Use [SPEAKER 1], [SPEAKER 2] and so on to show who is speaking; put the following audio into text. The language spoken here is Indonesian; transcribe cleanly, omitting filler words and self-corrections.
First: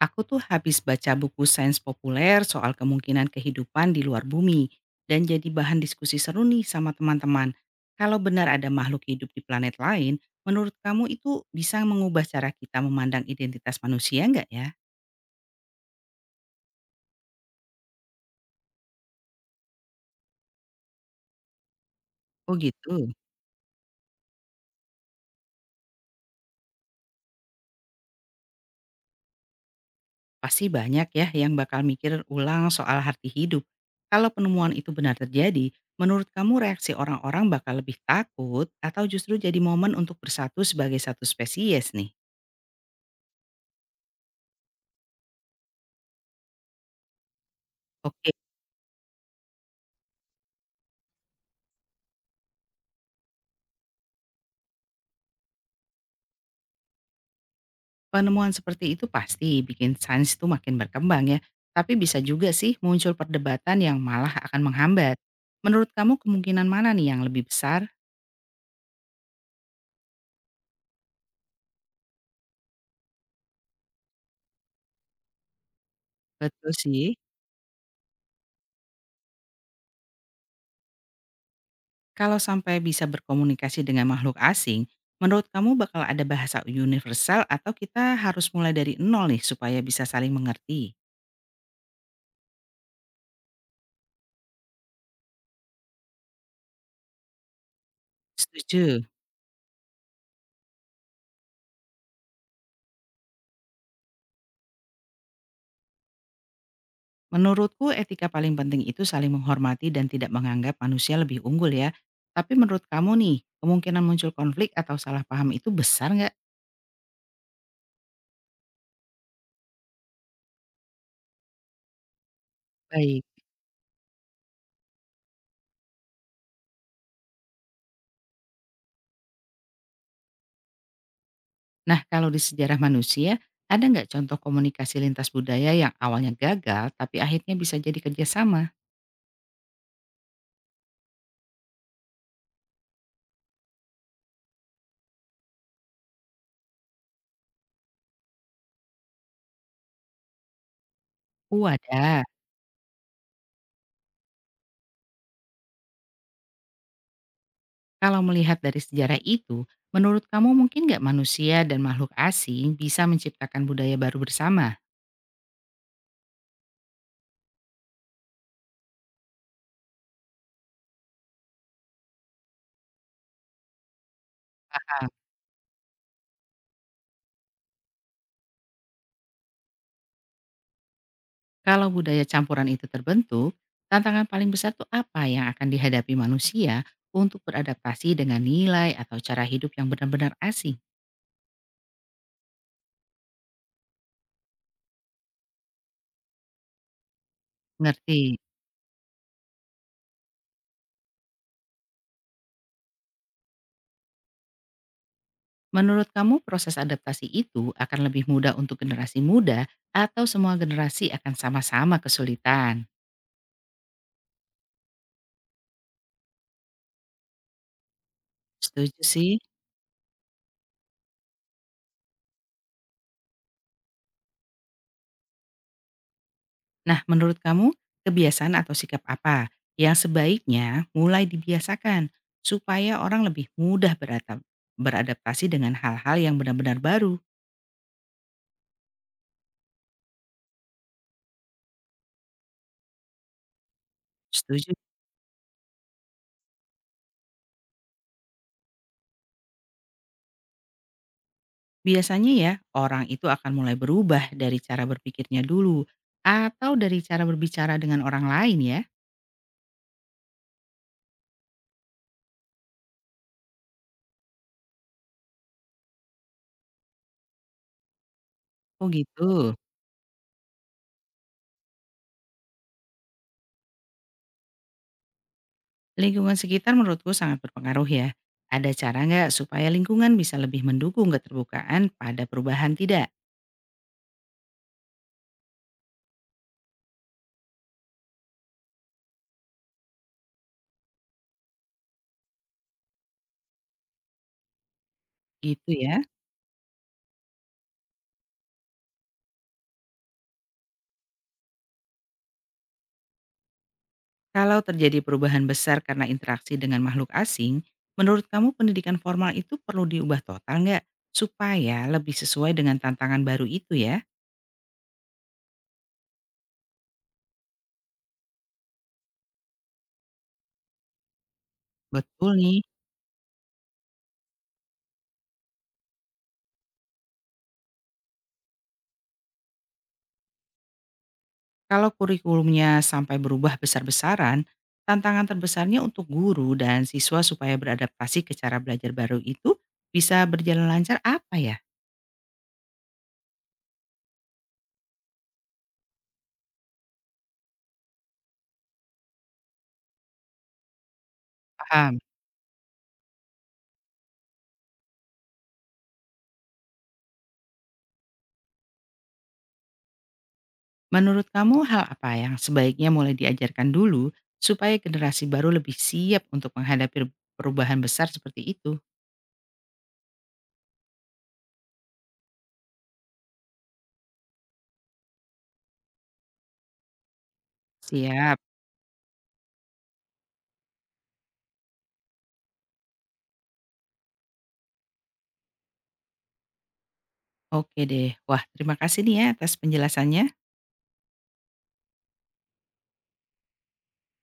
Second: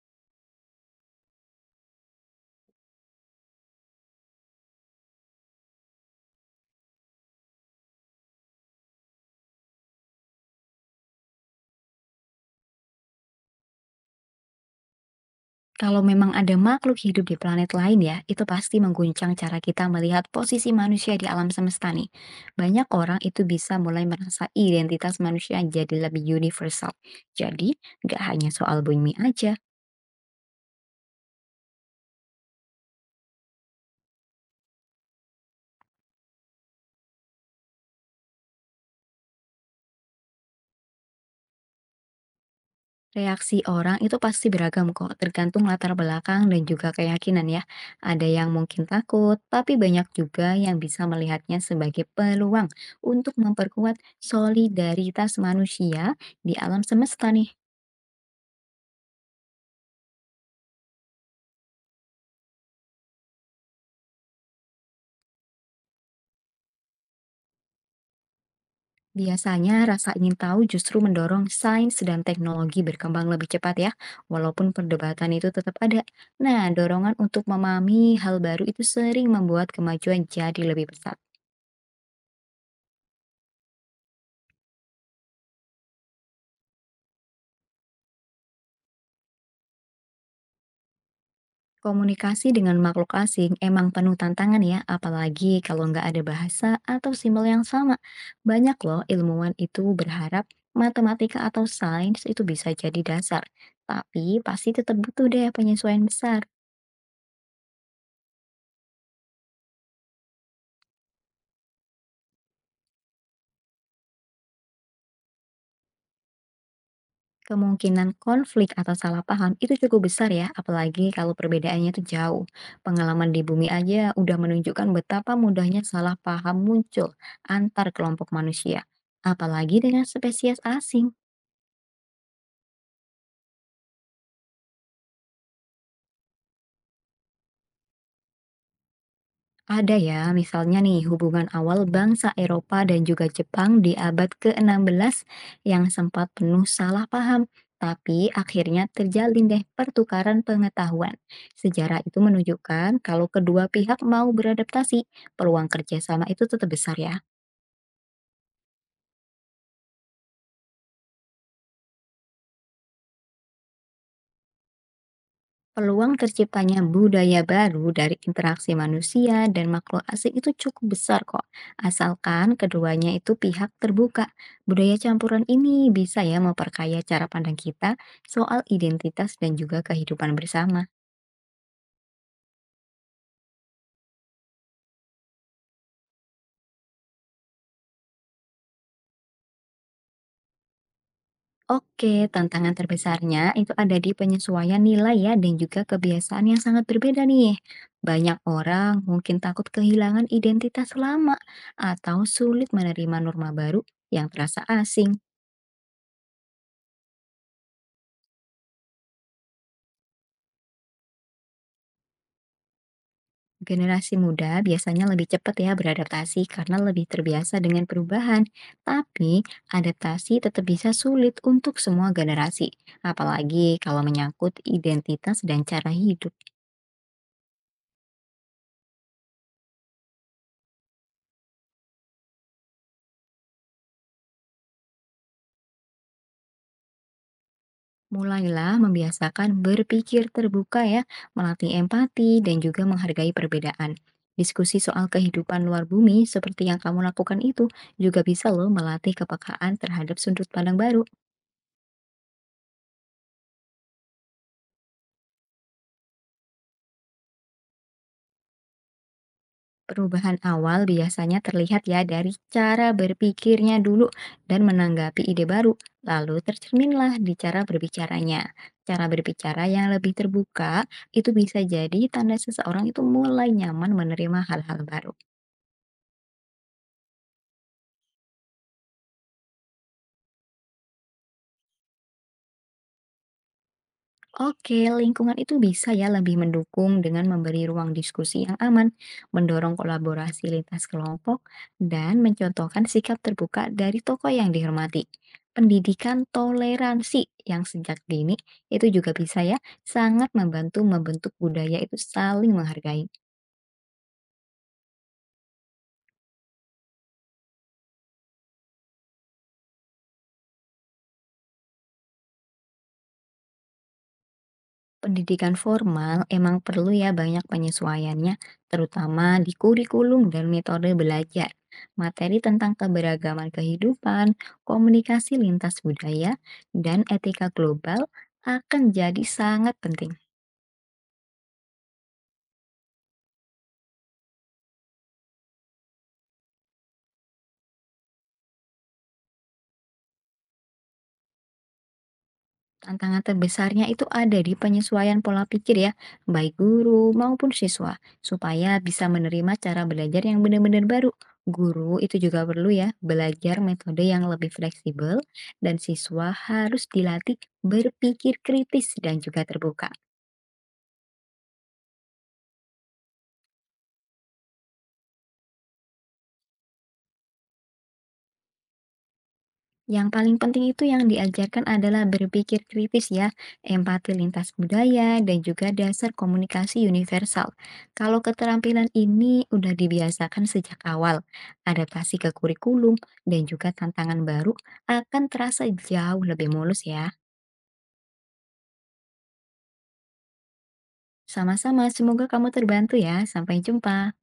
[SPEAKER 1] Aku tuh habis baca buku sains populer soal kemungkinan kehidupan di luar bumi dan jadi bahan diskusi seru nih sama teman-teman. Kalau benar ada makhluk hidup di planet lain, menurut kamu itu bisa mengubah cara kita memandang identitas manusia nggak ya?
[SPEAKER 2] Kalau memang ada makhluk hidup di planet lain ya, itu pasti mengguncang cara kita melihat posisi manusia di alam semesta nih.
[SPEAKER 1] Oh
[SPEAKER 2] Banyak
[SPEAKER 1] gitu,
[SPEAKER 2] orang itu bisa mulai merasa identitas manusia jadi lebih universal. Jadi, nggak hanya soal bumi aja,
[SPEAKER 1] pasti banyak ya yang bakal mikir ulang soal arti hidup. Kalau penemuan itu benar terjadi, menurut kamu reaksi orang-orang bakal lebih takut atau justru jadi momen untuk bersatu sebagai satu spesies nih?
[SPEAKER 2] reaksi orang itu pasti beragam kok, tergantung latar belakang dan juga keyakinan ya. Ada
[SPEAKER 1] Oke.
[SPEAKER 2] yang mungkin takut, tapi banyak juga yang bisa melihatnya sebagai peluang untuk memperkuat solidaritas manusia di alam semesta nih.
[SPEAKER 1] Penemuan seperti itu pasti bikin sains itu makin berkembang ya, tapi bisa juga sih muncul perdebatan yang malah akan menghambat. Menurut kamu kemungkinan mana nih yang lebih besar?
[SPEAKER 2] Biasanya rasa ingin tahu justru mendorong sains dan teknologi berkembang lebih cepat ya, walaupun perdebatan itu tetap ada. Nah,
[SPEAKER 1] Betul sih,
[SPEAKER 2] dorongan untuk memahami hal baru itu sering membuat kemajuan jadi lebih besar.
[SPEAKER 1] kalau sampai bisa berkomunikasi dengan makhluk asing, menurut kamu bakal ada bahasa universal atau kita harus mulai dari nol nih supaya bisa saling mengerti?
[SPEAKER 2] Komunikasi dengan makhluk asing emang penuh tantangan ya, apalagi kalau nggak ada bahasa atau simbol yang sama. Banyak loh
[SPEAKER 1] Setuju.
[SPEAKER 2] ilmuwan itu berharap matematika atau sains itu bisa jadi dasar, tapi pasti tetap butuh deh penyesuaian besar.
[SPEAKER 1] Menurutku etika paling penting itu saling menghormati dan tidak menganggap manusia lebih unggul ya. Tapi menurut kamu nih, kemungkinan muncul konflik atau salah paham itu besar nggak?
[SPEAKER 2] Kemungkinan konflik atau salah paham itu cukup besar ya, apalagi kalau perbedaannya itu jauh.
[SPEAKER 1] Baik.
[SPEAKER 2] Pengalaman di bumi aja udah menunjukkan betapa mudahnya salah paham muncul antar kelompok manusia, apalagi dengan spesies asing.
[SPEAKER 1] Nah kalau di sejarah manusia, ada nggak contoh komunikasi lintas budaya yang awalnya gagal tapi akhirnya bisa jadi kerjasama?
[SPEAKER 2] Ada ya, misalnya nih hubungan awal bangsa Eropa dan juga Jepang di abad ke-16 yang sempat penuh salah paham, tapi akhirnya terjalin deh pertukaran pengetahuan. Sejarah itu
[SPEAKER 1] Wadah,
[SPEAKER 2] menunjukkan kalau kedua pihak mau beradaptasi, peluang kerjasama itu tetap besar ya.
[SPEAKER 1] kalau melihat dari sejarah itu, menurut kamu mungkin nggak manusia dan makhluk asing bisa menciptakan budaya baru bersama?
[SPEAKER 2] Peluang terciptanya budaya baru dari interaksi manusia dan makhluk asing itu cukup besar kok, asalkan keduanya itu pihak terbuka. Budaya campuran ini bisa ya memperkaya cara pandang kita soal identitas dan juga kehidupan bersama.
[SPEAKER 1] Kalau budaya campuran itu terbentuk, tantangan paling besar tuh apa yang akan dihadapi manusia untuk beradaptasi dengan nilai atau cara hidup yang benar-benar asing?
[SPEAKER 2] Oke, tantangan terbesarnya itu ada di penyesuaian nilai ya dan juga kebiasaan yang sangat berbeda nih.
[SPEAKER 1] Ngerti?
[SPEAKER 2] Banyak orang mungkin takut kehilangan identitas lama atau sulit menerima norma baru yang terasa asing.
[SPEAKER 1] Menurut kamu proses adaptasi itu akan lebih mudah untuk generasi muda atau semua generasi akan sama-sama kesulitan?
[SPEAKER 2] Generasi muda biasanya lebih cepat ya beradaptasi karena lebih terbiasa dengan perubahan.
[SPEAKER 1] Setuju sih.
[SPEAKER 2] Tapi adaptasi tetap bisa sulit untuk semua generasi, apalagi kalau menyangkut identitas dan cara hidup.
[SPEAKER 1] Nah, menurut kamu kebiasaan atau sikap apa yang sebaiknya mulai dibiasakan supaya orang lebih mudah beradaptasi dengan hal-hal yang benar-benar baru?
[SPEAKER 2] Mulailah membiasakan berpikir terbuka ya, melatih empati dan juga menghargai perbedaan.
[SPEAKER 1] Setuju.
[SPEAKER 2] Diskusi soal kehidupan luar bumi seperti yang kamu lakukan itu juga bisa loh melatih kepekaan terhadap sudut pandang baru.
[SPEAKER 1] Biasanya ya, orang itu akan mulai berubah dari cara berpikirnya dulu atau dari cara berbicara dengan orang lain ya.
[SPEAKER 2] Perubahan awal biasanya terlihat ya dari cara berpikirnya dulu dan menanggapi ide baru, lalu tercerminlah di cara berbicaranya.
[SPEAKER 1] Oh
[SPEAKER 2] Cara
[SPEAKER 1] gitu.
[SPEAKER 2] berbicara yang lebih terbuka itu bisa jadi tanda seseorang itu mulai nyaman menerima hal-hal baru.
[SPEAKER 1] Lingkungan sekitar menurutku sangat berpengaruh ya. Ada cara nggak supaya lingkungan bisa lebih mendukung keterbukaan pada perubahan tidak?
[SPEAKER 2] Oke, lingkungan itu bisa ya lebih mendukung dengan memberi ruang diskusi yang aman, mendorong kolaborasi lintas kelompok, dan mencontohkan sikap terbuka dari tokoh yang dihormati.
[SPEAKER 1] Gitu ya.
[SPEAKER 2] Pendidikan toleransi yang sejak dini itu juga bisa ya sangat membantu membentuk budaya itu saling menghargai.
[SPEAKER 1] Kalau terjadi perubahan besar karena interaksi dengan makhluk asing, menurut kamu pendidikan formal itu perlu diubah total nggak? Supaya lebih sesuai dengan tantangan baru itu ya?
[SPEAKER 2] Pendidikan formal emang perlu ya banyak penyesuaiannya, terutama di kurikulum dan metode belajar.
[SPEAKER 1] Betul
[SPEAKER 2] Materi
[SPEAKER 1] nih.
[SPEAKER 2] tentang keberagaman kehidupan, komunikasi lintas budaya, dan etika global akan jadi sangat penting.
[SPEAKER 1] Kalau kurikulumnya sampai berubah besar-besaran, tantangan terbesarnya untuk guru dan siswa supaya beradaptasi ke cara belajar baru itu bisa berjalan lancar apa ya?
[SPEAKER 2] Tantangan terbesarnya itu ada di penyesuaian pola pikir ya, baik guru maupun siswa, supaya bisa menerima cara belajar yang benar-benar baru. Guru
[SPEAKER 1] Paham.
[SPEAKER 2] itu juga perlu ya belajar metode yang lebih fleksibel dan siswa harus dilatih berpikir kritis dan juga terbuka.
[SPEAKER 1] Menurut kamu hal apa yang sebaiknya mulai diajarkan dulu supaya generasi baru lebih siap untuk menghadapi perubahan besar seperti itu?
[SPEAKER 2] Yang paling penting itu yang diajarkan adalah berpikir kritis ya, empati lintas budaya, dan juga dasar komunikasi universal. Kalau
[SPEAKER 1] Siap.
[SPEAKER 2] keterampilan ini udah dibiasakan sejak awal, adaptasi ke kurikulum dan juga tantangan baru akan terasa jauh lebih mulus ya.
[SPEAKER 1] Oke deh. Wah, terima kasih nih ya atas penjelasannya.
[SPEAKER 2] Sama-sama, semoga kamu terbantu ya. Sampai jumpa.